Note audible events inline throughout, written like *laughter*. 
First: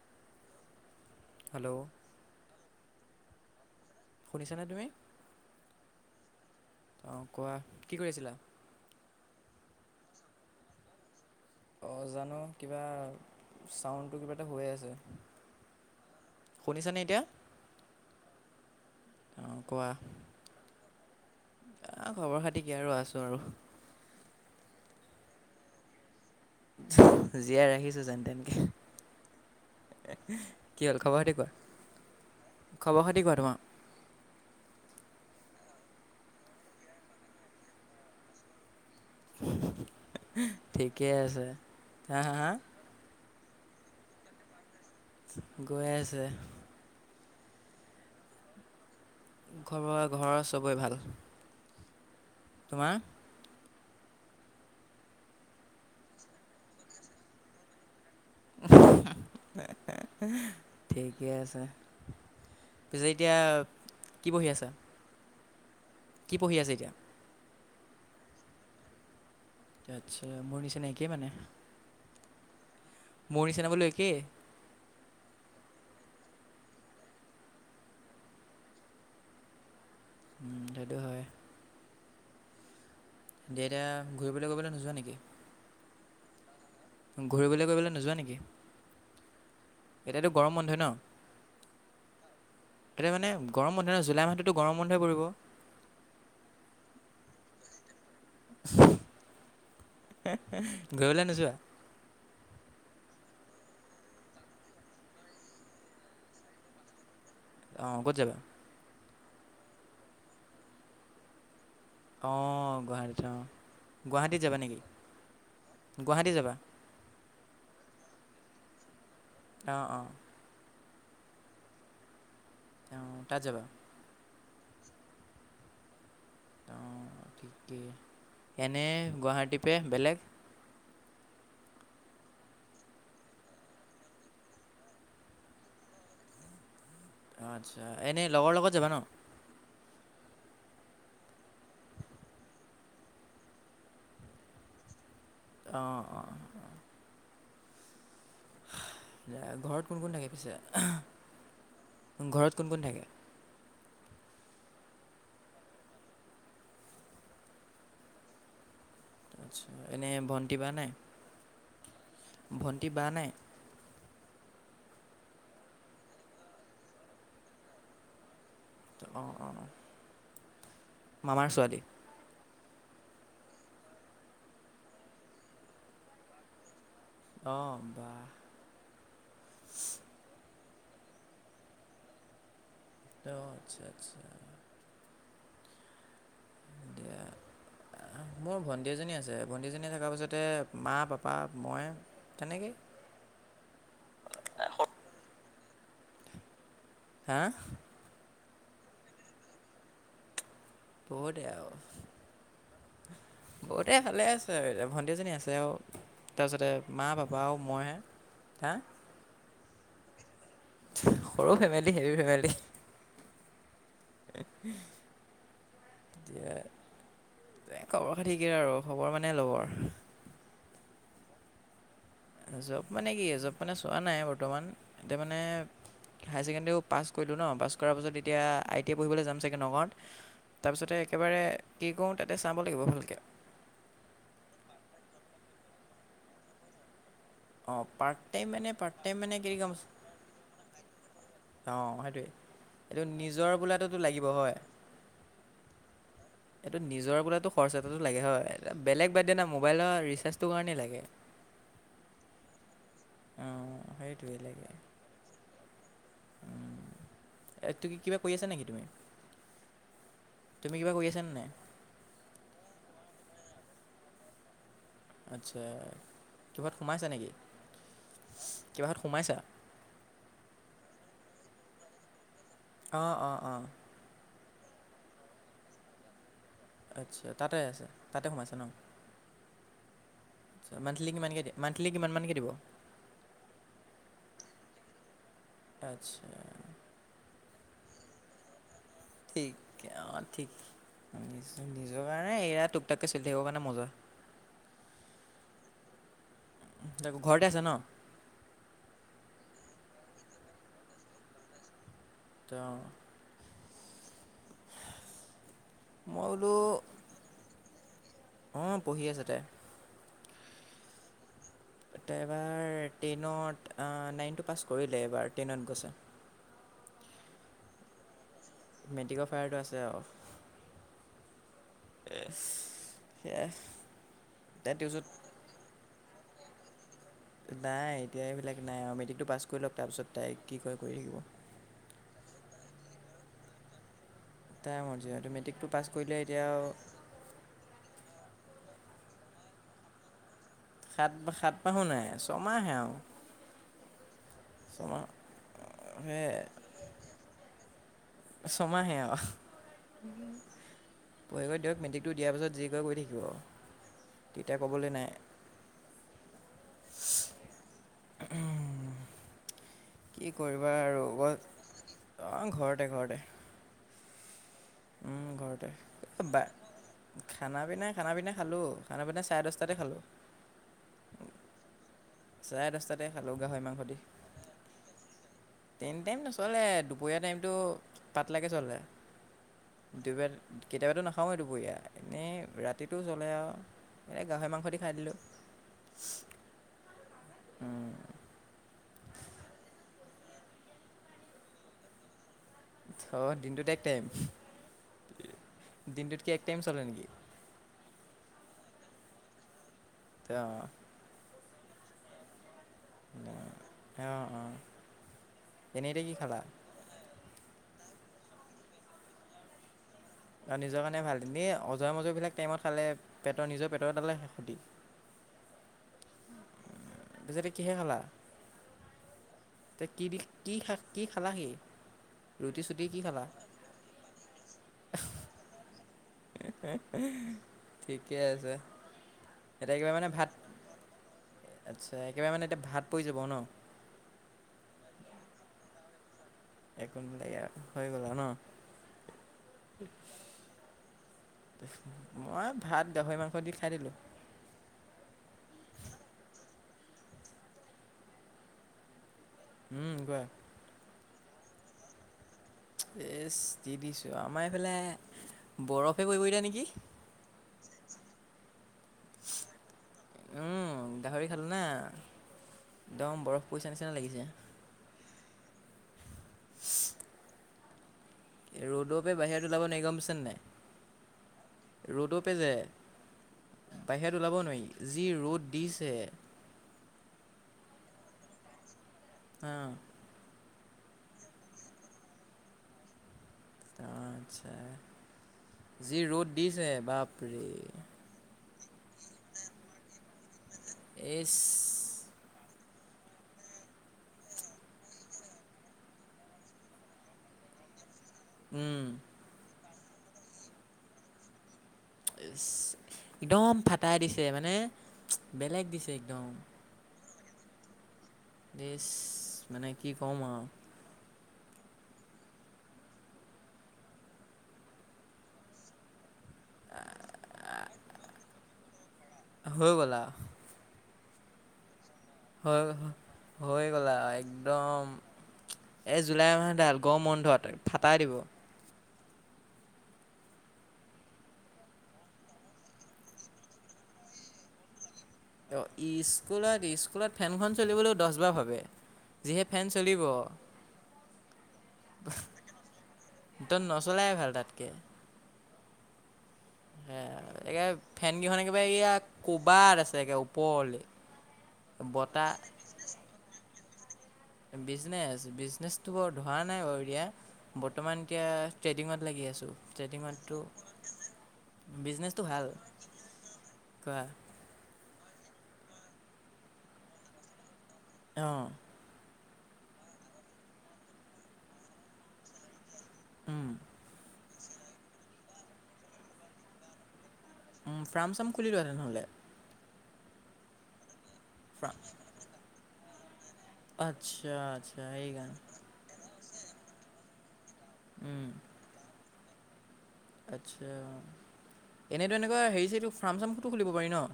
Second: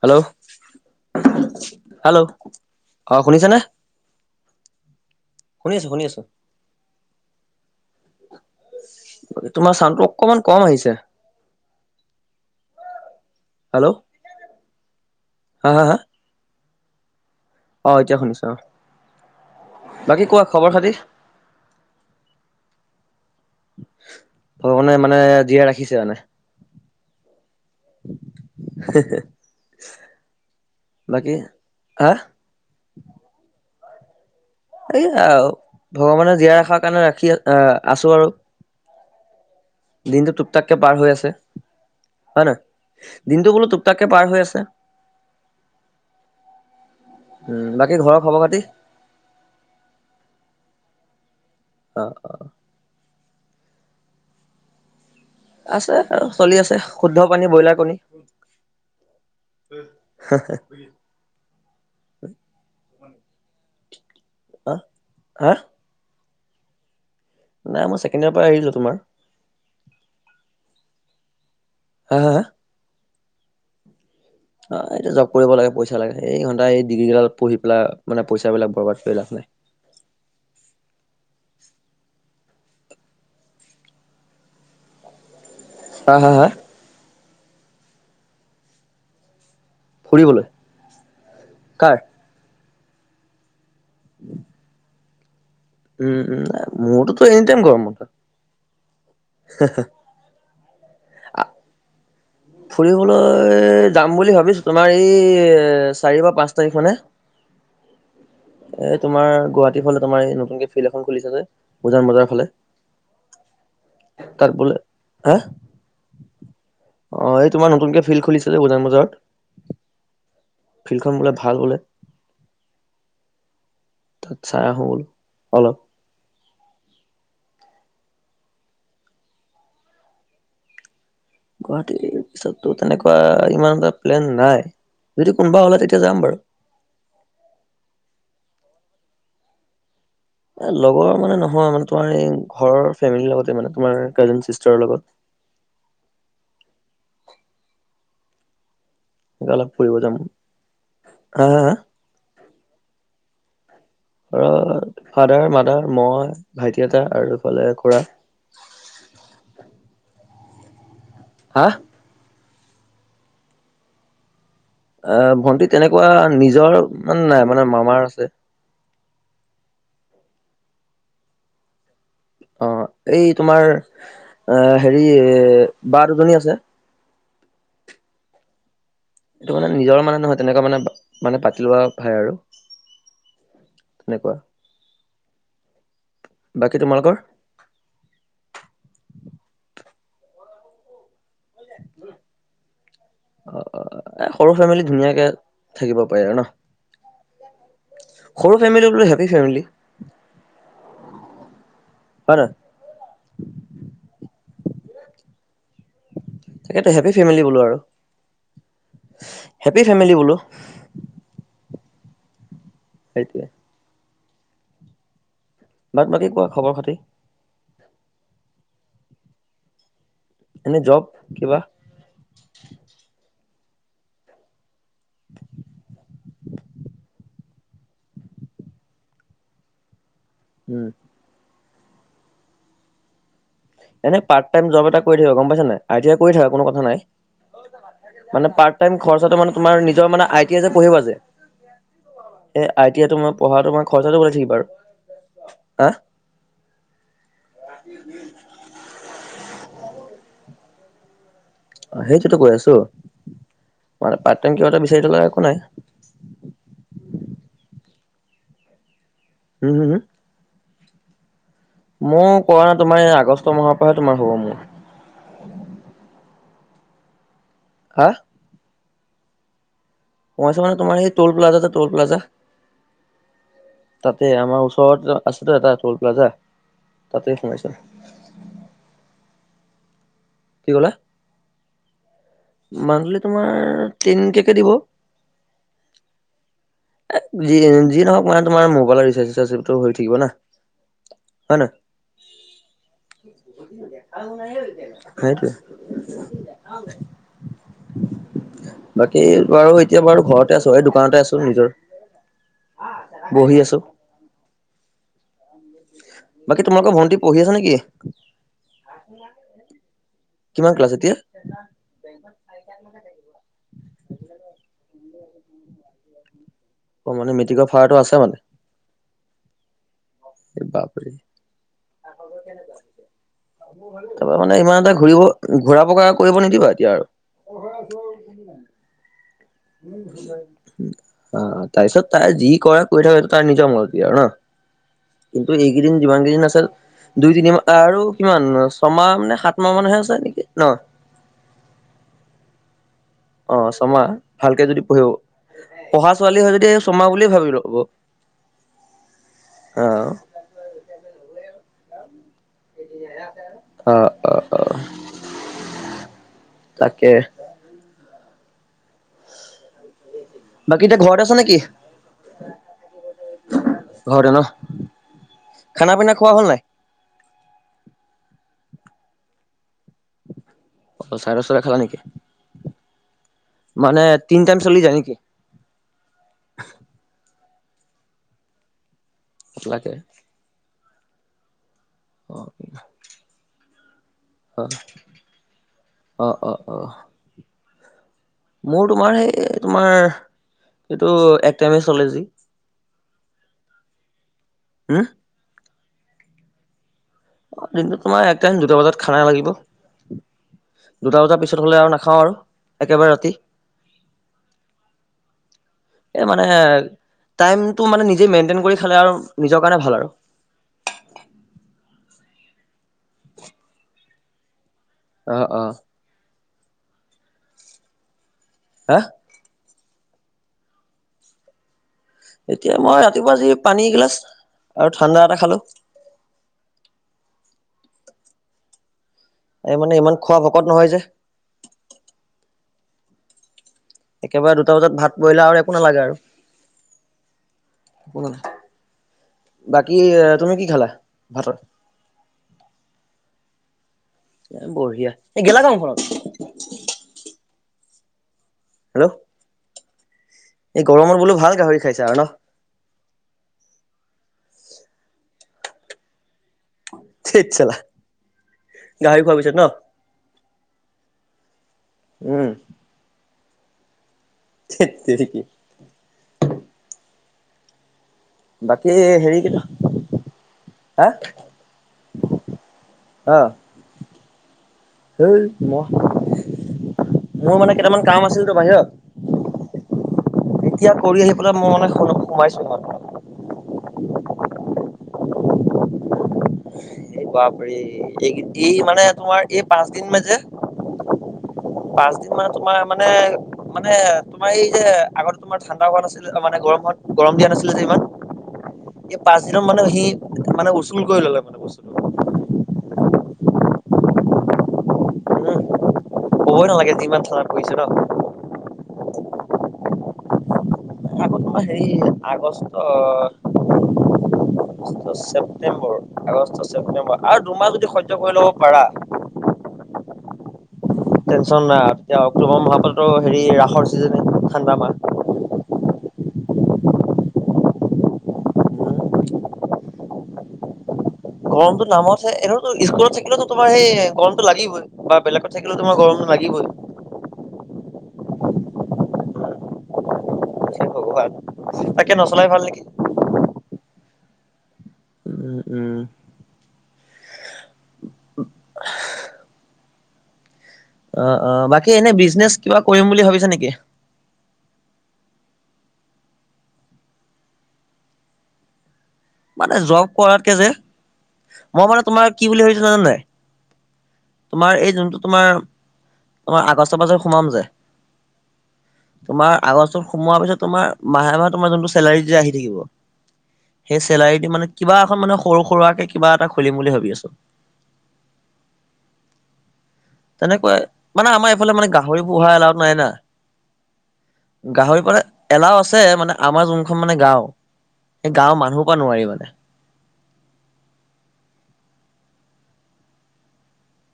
Hello, hello. অ' শুনিছানে? শুনিছানে তুমি? শুনি আছো অ কোৱা, কি কৰি আছিলা? তোমাৰ চাউণ্ডটো অকমান কম আহিছে। অ' জানো কিবা হেল্ল' চাউণ্ডটো কিবা এটা হৈ আছে। হা, হা, হা? শুনিছানে এতিয়া? অ' এতিয়া শুনিছোঁ অ'। অঁ বাকী কোৱা খবৰ খাতি? আ, খবৰ খাতি কি আৰু আছোঁ আৰু। ভগৱানে মানে জীয়াই ৰাখিছে মানে। জীয়াই ৰাখি যেন তেনকে। কি হ'ল খবৰ খাতি বাকী কোৱা? হা খবৰ-খাতি কোৱা তোমাৰ। এইয়াও, ভগৱানে জীয়াই ৰখাৰ কাৰণে ৰাখি, আহ, আছো আৰু। দিনটো টোপ টাককে পাৰ হৈ ঠিকেই আছে, হা, হা, হয় হা। নহয় দিনটো বোলো টুক তাক কে পাৰ হৈ আছে। গৈ আছে। উম, বাকী ঘৰৰ খবৰ-খাতি। খবৰ ঘৰ চবৰে ভাল। অ', অ'। তোমাৰ। আছে আৰু চলি আছে, শুদ্ধ পানী ব্ৰইলাৰ কণী। ঠিকেই আছে। পিছে এতিয়া কি পঢ়ি আছা? অ হা। কি পঢ়ি আছে এতিয়া? নাই মই ছেণ্ডয়াৰ পৰা এৰিলোঁ তোমাৰ। আটচা মোৰ নিচিন একেই মানে। হা, হা। মোৰ নিচনা মানে একেই। অ', এইটো জব কৰিব লাগে, পইচা লাগে, এই ঘণ্টা এই ডিগ্ৰীগিলাত পঢ়ি পেলাই মানে পইচাবিলাক বৰবাদ কৰি লাভ নাই। সেইটো হয়। দুইটাই ঘূৰিবলে *unintelligible* নোযোৱা নেকি? হা, হা, হা। ঘূৰিবলে কৰিবলৈ নোযোৱা নেকি? এতিয়াতো ফুৰিবলৈ গৰম বন্ধ হয় ন। কাৰ কিবা মানে গৰম বন্ধই, জুলাই মাহটোতোন গৰম বন্ধই পৰিব। উম, উম, এ, মোৰতোতো এনি টাইম গৰম বন্ধ। ঘৰলে নোযোৱা। ফুৰিবলৈ যাম বুলি ভাবিছো, তোমাৰ এই চাৰি বা পাঁচ তাৰিখ মানে। অ', ক'ত যাবা? এ, তোমাৰ গুৱাহাটীৰ ফালে, তোমাৰ এই নতুনকে ফিল্ড এখন খুলিছা যে। উজান বজাৰ ফালে অ', গুৱাহাটীত অ', গুৱাহাটীত তাত যাবা বোলে নেকি? হা গুৱাহাটী যাবা। অ', এই তোমাৰ নতুনকে খুলিছিল যে উজান বজাৰত। অ', অ'। ফিল্ডখন বোলে ভাল বোলে। অ', তাত যাবা। তাত চাই আহোঁ বোলো, অলপ। অ', ঠিকেই, এনে গুৱাহাটীপে বেলেগ। গুৱাহাটীৰ পিছততো তেনেকুৱা ইমান এটা প্লেন নাই। যদি কোনোবা ওলাই তেতিয়া যাম বাৰু। অ', আচ্ছা এনে লগৰ লগত যাবা ন? এ, লগৰ মানে নহয়, মানে তোমাৰ এই ঘৰৰ ফেমিলিৰ লগতে মানে, তোমাৰ কাজ চিষ্টাৰৰ লগত। অ', অ'। দিয়া, এনেকে অলপ ঘৰত ফুৰিব কোন যাম কোন থাকে পিছে, হা হা হা ঘৰত কোন কোন থাকে? ঘৰত ফাদাৰ, মাদাৰ, মই ভাইটি, এটা আৰু এইফালে খুৰা। আচ্ছা, এনে ভণ্টি বা নাই? অহ। ভণ্টি, বা নাই? আহ, ভণ্টি তেনেকুৱা নিজৰ মানে নাই মানে মামাৰ আছে। অ', অ', অ মামাৰ ছোৱালী? অ', এই তোমাৰ হেৰি বা দুজনী আছে? অ', বা এইটো মানে নিজৰ মানে নহয় তেনেকুৱা মানে মানে পাতি লোৱা ভাই আৰু। অ', আচ্ছা আচ্ছা। তেনেকুৱা। বাকী তোমালোকৰ এতিয়া মোৰ ভণ্টী এজনী আছে ভণ্টিজনী থকা পিছতে মা, পাপা, মই তেনেকেই। অ', এ সৰু ফেমিলি ধুনীয়াকে থাকিব পাৰি আৰু ন। হা। সৰু ফেমিলি বোলে হেপী ফেমিলি। প দে আৰু হয় বহুতে ভালে আছে ভণ্টি এজনী আছে আৰু তাৰপিছতে তাকেতো মা হেপী পাপা ফেমিলি আৰু বোলো মইহে হা হেপী ফেমিলি বোলো। সৰু ফেমিলি হেভি ফেমিলি। *unintelligible* এক *unintelligible* বাক-বাকী কোৱা খবৰ খাতি। এ, খবৰ খাতি কি আৰু খবৰ মানে ল'ব আৰু এনে জব, কিবা? জব মানে কি জব মানে চোৱা নাই বৰ্তমান এতিয়া মানে হায়াৰ ছেকেণ্ডেৰীও পাছ কৰিলোঁ ন পাছ কৰাৰ পাছত এতিয়া আই টি আই পঢ়িবলৈ যাম চাগৈ নগাঁৱত উম তাৰপিছতে একেবাৰে কি কৰোঁ তাতে চাব লাগিব ভালকে। এনে পাৰ্টাইম জব এটা কৰি থাককা গম পাইছ নাই, আৰ টি কৰি থাককা কোনো কথা নাই। অঁ পাৰ্ট টাইম মানে পাৰট পাৰ্ট টাইম খৰচাটো কি মানে ক'ম তোমাৰ নিজৰ মানে আই টিই যে পঢ়িবা যে অঁ সেইটোৱে এ আই এইটো টি মই নিজৰ পঢ়া মই বোলাটোতো খৰচাটো লাগিব ক থাকম হয় বাৰু হ এইটো নিজৰ বোলো খৰচ এটাটো লাগে হয় বেলেগ বাদ দিয়া না মোবাইলৰ ৰিচাৰ্জটোৰ কাৰণেই লাগে। অ', সেইটোতো কৈ আছো অঁ ম পাট সেইটোৱে টাইম লাগে কিবা এটা বিচাৰি তলা একো নাই। ত কি কিবা কৰি আছা নেকি তুমি? উম, হুমম তুমি কিবা কৰি আছনে নাই? মোৰ কৰা নাই তোমাৰ এই আগষ্ট মাহৰ পৰাহে তোমাৰ হ'ব মোৰ। আচ্ছা, কিবাত সোমাইছে নেকি? হা? কিবা হত সোমাইছা? মই আছোঁ মানে তোমাৰ সেইটোল প্লাজা যে টোল প্লাজা অ', অ', অ'। তাতে, আমাৰ ওচৰত আছেটো এটা টল প্লাজা। আচ্ছা তাতে আছে তাতে সোমাইছা ন, কি আচ্ছা ক'লা মান্থলি কিমানকৈ দিয়া? মান্থলি কিমানকৈ দিব? মান্থলি তোমাৰ তিনকে কে দিব। আচ্ছা। এ যি, যি নহওক মানে তোমাৰ মোবাইলৰ ৰিচাৰ্জ ঠিক চিচাৰ্জটো হৈ থাকিব অঁ না। ঠিক হয় নহয় নিজৰ কাৰণে এয়া তুক তাককে চলি থাকিবৰ কাৰণে মজা। *unintelligible* বাকী বাৰু এতিয়া বাৰু ঘৰতে আছে ন ঘৰতে আছোঁ এই দোকানতে আছোঁ নিজৰ। তহ। বহি আছোঁ। মই বোলো বাকী তোমালোকৰ ভন্টি পঢ়ি আছে নেকি? অঁ পঢ়ি আছে তাই কিমান ক্লাছ এতিয়া? তই এইবাৰ টেনত নাইনটো পাছ কৰিলে এইবাৰ টেনত গৈছে। অ মানে মেট্ৰিকৰ ফাৰাটো আছে মানে। মেট্ৰিকৰ' ফায়াৰটো আছে আৰু। এই বাপৰে। সেয়া তাৰপৰা মানে তাই ইমান এটা তাৰপিছত ঘূৰিব ঘূৰা পকা কৰিব নিদিবা এতিয়া আৰু। নাই এতিয়া এইবিলাক নাই আৰু মেট্ৰিকটো পাছ কৰি লওক তাৰপিছত তাই কি কৰে কৰি থাকিব। তাৰ পিছত তাই যি কৰে কৰি থাকক সেইটো তাৰ নিজৰ মৰ্জি আৰু নহ। তাই মৰ্জি আৰু কিন্তু মেট্ৰিকটো পাছ এইকেইদিন কৰিলে যিমান এতিয়া কেইদিন আছে আৰু দুই তিনিমাহ আৰু কিমান ছমাহ মানে সাত মাহ মানহে আছে নহ। সাত, সাত মাহো নাই ছমাহে আৰু। অ ছমাহ ভালকে যদি ছমাহ পঢ়িব পঢ়া সেই ছোৱালী হয় যদি ছমাহ বুলিয়ে ভাৱি ল'ব। ছমাহে আৰু অ পঢ়িব দিয়ক মেট্ৰিকটো দিয়া পাছত যি কৰি অ অ থাকিব অ তেতিয়া ক'বলৈ নাই। তাকে। উম কি কৰিবা বাকী এতিয়া আৰু ঘৰতে আছ অ নেকি ঘৰত। এ ঘৰতে। ঘৰতে নহ। উম ঘৰতে *unintelligible* বাই খানা পিনা খানা পিনা খালোঁ খানা পিনা চাৰে দহটাতে খালোঁ। অ চাৰে দচটাতে খালা নেকি চাৰে দহটাতে খালোঁ গাহৰি মাংস দি। মানে তিনি টাইম চলি যায় নেকি *unintelligible* নচলে দুপৰীয়া টাইমটো পাতলাকে চলে। লাগে *unintelligible* কেতিয়াবাতো নাখাওৱেই দুপৰীয়া অ এনেই ৰাতিটো চলে আৰু। এই গাহৰি অ মাংস খাই দিলোঁ। অ, অ, অ। মোৰ তোমাৰ সেই তোমাৰ এইটো এক টাইময়ে চলে যি। অ দিনটোত এক টাইম, হুম দিনটোত কি এক টাইম চলে নেকি? অ দিনটোত তোমাৰ এক টাইম দুটা বজাত খানা লাগিব। ত অঁ দুটা বজাৰ পিছত হ'লে আৰু নাখাওঁ আৰু একেবাৰে ৰাতি। অ, অ এনেই এতিয়া কি এই খালা? মানে টাইমটো মানে নিজেই মেইনটেইন কৰি খালে আৰু নিজৰ কাৰণে ভাল আৰু। আৰু নিজৰ কাৰণে ভাল এনেই অজৰা মজা বিলাক টাইমত খালে পেটৰ নিজৰ পেটৰ। *unintelligible* অ, অ। পিছত কিহেৰে খালা। হা। তে কি দি কি খা কি খালাহি? ৰুটি এতিয়া চুটি কি মই খালা ৰাতিপুৱা যি পানী এগিলাচ আৰু ঠাণ্ডা এটা খালোঁ। ঠিকে আছে। এই এতিয়া একেবাৰে মানে ইমান ভাত খোৱা ভকত নহয় যে আচ্ছা একেবাৰে মানে এতিয়া ভাত পৰি যাব ন? একেবাৰে দুটা বজাত ভাত পৰিলে আৰু একো নালাগে আৰু। *unintelligible* হৈ গ'লা একো ন! নালাগে বাকী তুমি কি খালা ভাতত? মই ভাত দহৈ মাংস দি খাই দিলোঁ। এ বঢ়িয়া, এই গেলা গৰম ঘৰত। হেল্ল'। উম, কোৱা। এই গৰমত বোলো ভাল গাহৰি খাইছা আৰু ন! এ দি দিছোঁ আমাৰ এইফালে বৰফে পৰিব এতিয়া নেকি? ঠেইত চালা, গাহৰি খোৱাৰ পিছত ন? উম, গাহৰি খালোঁ না? উম, একদম বৰফ পৰিছে নিচিনা লাগিছে। ধেত তেৰেকি। বাকী ৰ'দতে হেৰি বাহিৰত ওলাব কেইটা নে গম পইছা নাই? হা ৰ'দ তে যে অ বাহিৰত ওলাব নোৱাৰি। যি হেই ৰ'দ মই দিছে। মোৰ মানে কেইটামান কাম আছিল তো বাহিৰত। হা। এতিয়া কৰি আহি পেলাই মোৰ মানে সোমাইছো মানে। আচ্ছা, যি ৰ'দ দিছে বাপৰে। এই এই মানে তোমাৰ এই পাঁচদিন মান যে। ইচ পাঁচ দিন মানে তোমাৰ মানে, মানে তোমাৰ এই যে আগতে তোমাৰ। হোৱা নাছিল মানে গৰমত গৰম দিয়া নাছিলে যে ইমান। উম, এই পাঁচ দিনত মানে সি মানে উচুল কৰি ল'লে মানে বস্তুটো। একদম ফটাই দিছে মানে বেলেগ দিছে একদম। ক'ই নালাগে যিমান থানাত পাৰিছো ন! ই, মানে কি ক'ম আৰু। আকৌ তোমাৰ হেৰি আগষ্টত। আষ্ট ছেপ্তেম্বৰ আগষ্ট ছেপটেম্বৰ আৰু দুমাহ যদি সহ্য কৰি ল'ব পাৰা। হৈ গ'ল আৰু। টেনচ নাই এতিয়া হৈ অক্টোবৰ মাহৰ পৰা টৌ হেৰি ৰাসৰ চিজনে ঠাণ্ডা মাহ। এ জুলাই মাহতে *unintelligible* ফটাই দিব। মাহ গৰমতটো নামতহে এনেতো স্কুলত থাকিলেতো তোমাৰ সেই গৰমতটো লাগিবই। বা বেলেগত অ, থাকিলেও তোমাৰ গৰমটো লাগিবই। স্কুলত স্কুলত। ফেনখন চলিবলৈ দহবাৰ ভাবে, যিহে ফেন চলিব। ভগৱান, তাকে নচলাই ভাল নেকি? ত নচলাই ভাল তাতকে। উম উম, হ এ ফেন কেইখন একেবাৰে ইয়াত কবাত আছে, একে ওপৰলৈ। অ অ বাকী এনে বতাহ বিজনেচ কিবা কৰিম বুলি ভাবিছো নেকি? বিজনেছ বিজনেছটো বৰ ধৰা নাই বাৰু এতিয়া। বৰ্তমান এতিয়া ট্ৰেডিঙত লাগি আছো। মানে জব কৰাতকে যে মই মানে বিজনেচটো তোমাৰ ভাল কি বুলি ভাবিছো জানে নাই? কৰা তোমাৰ এই যোনটো তোমাৰ তোমাৰ আগষ্ট পাছত সোমাম যে। অঁ। তোমাৰ আগষ্টত সোমোৱাৰ পিছত তোমাৰ মাহে মাহে তোমাৰ যোনটো চেলাৰী যে আহি থাকিব উম। সেই চেলাৰী দি মানে কিবা এখন মানে সৰু-সুৰাকে কিবা এটা খুলিম বুলি ভাবি আছো। ফাৰ্ম-চাৰাম খুলি লোৱা তেনে হ'লে। তেনেকুৱাই। মানে আমাৰ এইফালে ফাৰ্ম মানে গাহৰি পোহা এলাও নাই না। আচ্ছা আচ্ছা গাহৰি সেই পোহা কাৰণে এলাও আছে মানে আমাৰ যোনখন মানে গাঁও সেই গাঁওৰ মানুহৰ পৰা নোৱাৰি মানে। আচ্ছা। এনেতো এনেকুৱা হেৰি-চেৰি এইটো ফাৰ্ম-চাৰ্মটো খুলিব পাৰি ন?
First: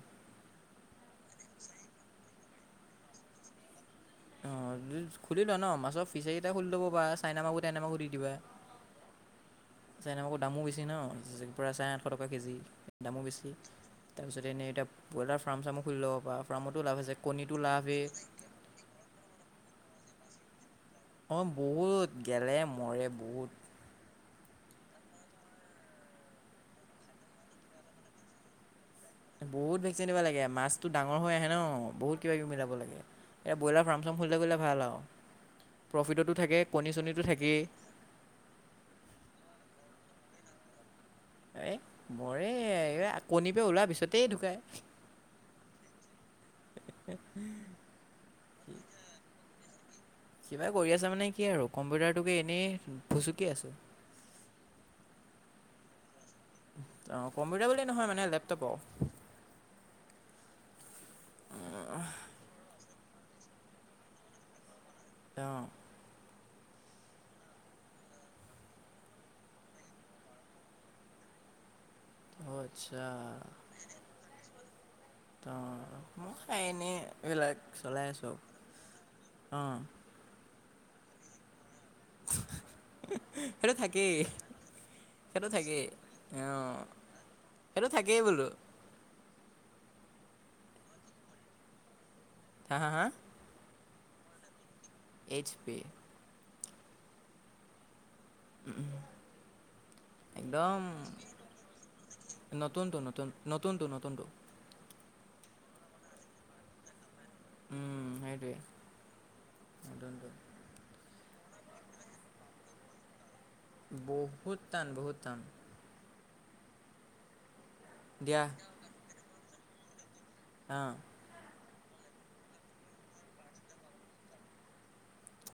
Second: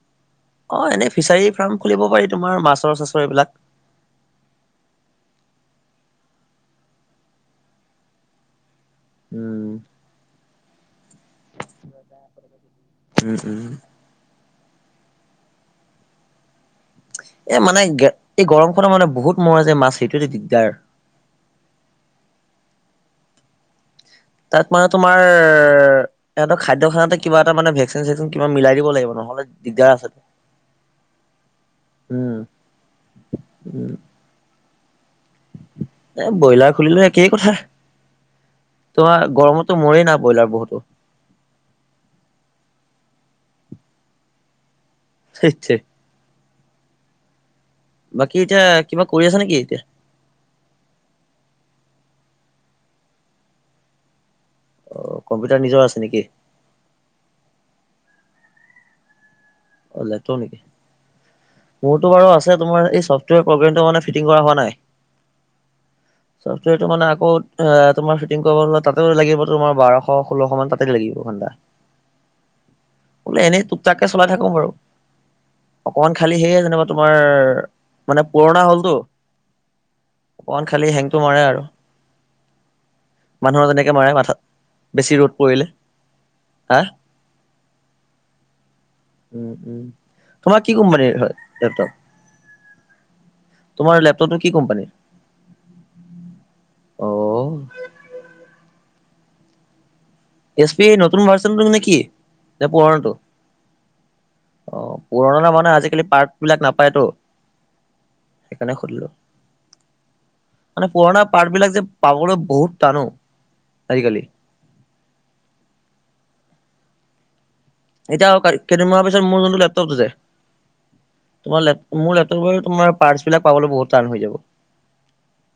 অ এনেই ফিচাৰী ফাৰ্ম খুলিব পাৰি তোমাৰ মাছৰ-চাছৰ এইবিলাক। অঁ জু খুলি লোৱা ন মাছৰ ফিচাৰী এটা খুলি লব পাৰা ন চাইনা মাগুৰ টাইনা মাগুৰ দি দিব পাৰা। উম। চাইনা মাগুৰ দামো বেছি ন প্ৰায় চাৰে আঠশ টকা কেজি দামো উম বেছি। উম তাৰপিছত এনে এতিয়া বইলাৰ ফাৰ্ম-চাম খুলি ল'ব পাৰা ফাৰ্মতো লাভ আছে। কণীটো এ মানে লাভেই এই গৰমখনত মানে বহুত মৰে যে মাছ সেইটো দিগদাৰ। অঁ বহুত গেলে মৰে বহুত। তাত মানে তোমাৰ ইহঁতৰ খাদ্য খানাতে কিবা এটা মানে ভেকচিন-চেকচিন কিবা মিলাই দিব লাগিব ন। বহুত ভেকচন দিব লাগে। মাছটো ডাঙৰ হৈ আহে ন বহুত উম কিবা-কিবি মিলাব লাগে। এ ব্ৰইলাৰ উম ফাৰ্ম-চাম দেখিব গলে ভাল আৰু। এ প্ৰফিটতো থাকে ব্ৰইলাৰ খুলিলে কণী-চণীটো একেই কথা থাকেই। তোমাৰ গৰমতো মৰেই না ব্ৰইলাৰ বহুতো। এই মৰে এই আ কণী পৰা ওলোৱাৰ পিছতেই ঢুকায়। *unintelligible* *unintelligible* বাকী এতিয়া কিবা কৰি আছা নেকি এতিয়া? কিবা কৰি আছা মানে কি আৰু কম্পিউটাৰটোকে এনেই ফুচুকি আছো। অ কম্পিউটাৰ নিজৰ আছে নেকি? অ। কম্পিউটাৰ বুলিয়ে নহয় মানে লেপটপো। লেপটপ নেকি? মোৰটো বাৰু আছে। এই চফ্টৱেৰ প্ৰগ্ৰামটো মানে ফিটিং হোৱা নাই। অ। চফ্টৱেৰটো মানে আকৌ অ তোমাৰ ফিটিং কৰিবলৈ তাতে লাগিব তোমাৰ বাৰশ ষোল্লশ মান তাতেই লাগিব ঘণ্ডা। *unintelligible* আচ্ছা বোলে এনেই টোপটাকে চলাই থাকো বাৰু। অঁ অকমান খালি মই সেয়ে যেনিবা এনেই তোমাৰ মানে পুৰণা হলতো। অ। অকমান খালি হেংটো মাৰে আৰু। মানুহৰ সেইটো যেনেকে মাৰে থাকেই। মাথাত বেছি ৰ'দ সেইটো পৰিলে থাকেই অ। হা সেইটো থাকেই বোলো। উম উম। তোমাৰ কি কোম্পানীৰ হয় লেপটপ? হা হা হা। তোমাৰ লেপটপ কি কোম্পানীৰ? H P. ও ঔ। উম। এছ একদম পি নতুন ভাৰ্চনটো নে কি নে নতুনটো পুৰণাটো নতুন, নতুনতটো নতুনতটো। অ', পুৰণা মানে আজিকালি পাৰ্ক বিলাক নাপায়তো। উম, সেইটোৱে সেইকাৰণে সুধিলো। নতুনটো মানে পুৰণা পাৰ্টবিলাক যে পাবলৈ বহুত টানো। বহুত টান বহুত টান। এতিয়া দিয়া কেইদিনমানৰ পিছত মোৰ যোনটো লেপটপটো যে অহ। তোমাৰ ল মোৰ লেপটপৰ তোমাৰ পাৰ্টছ বিলাক পাব বহুত টান হৈ যাব।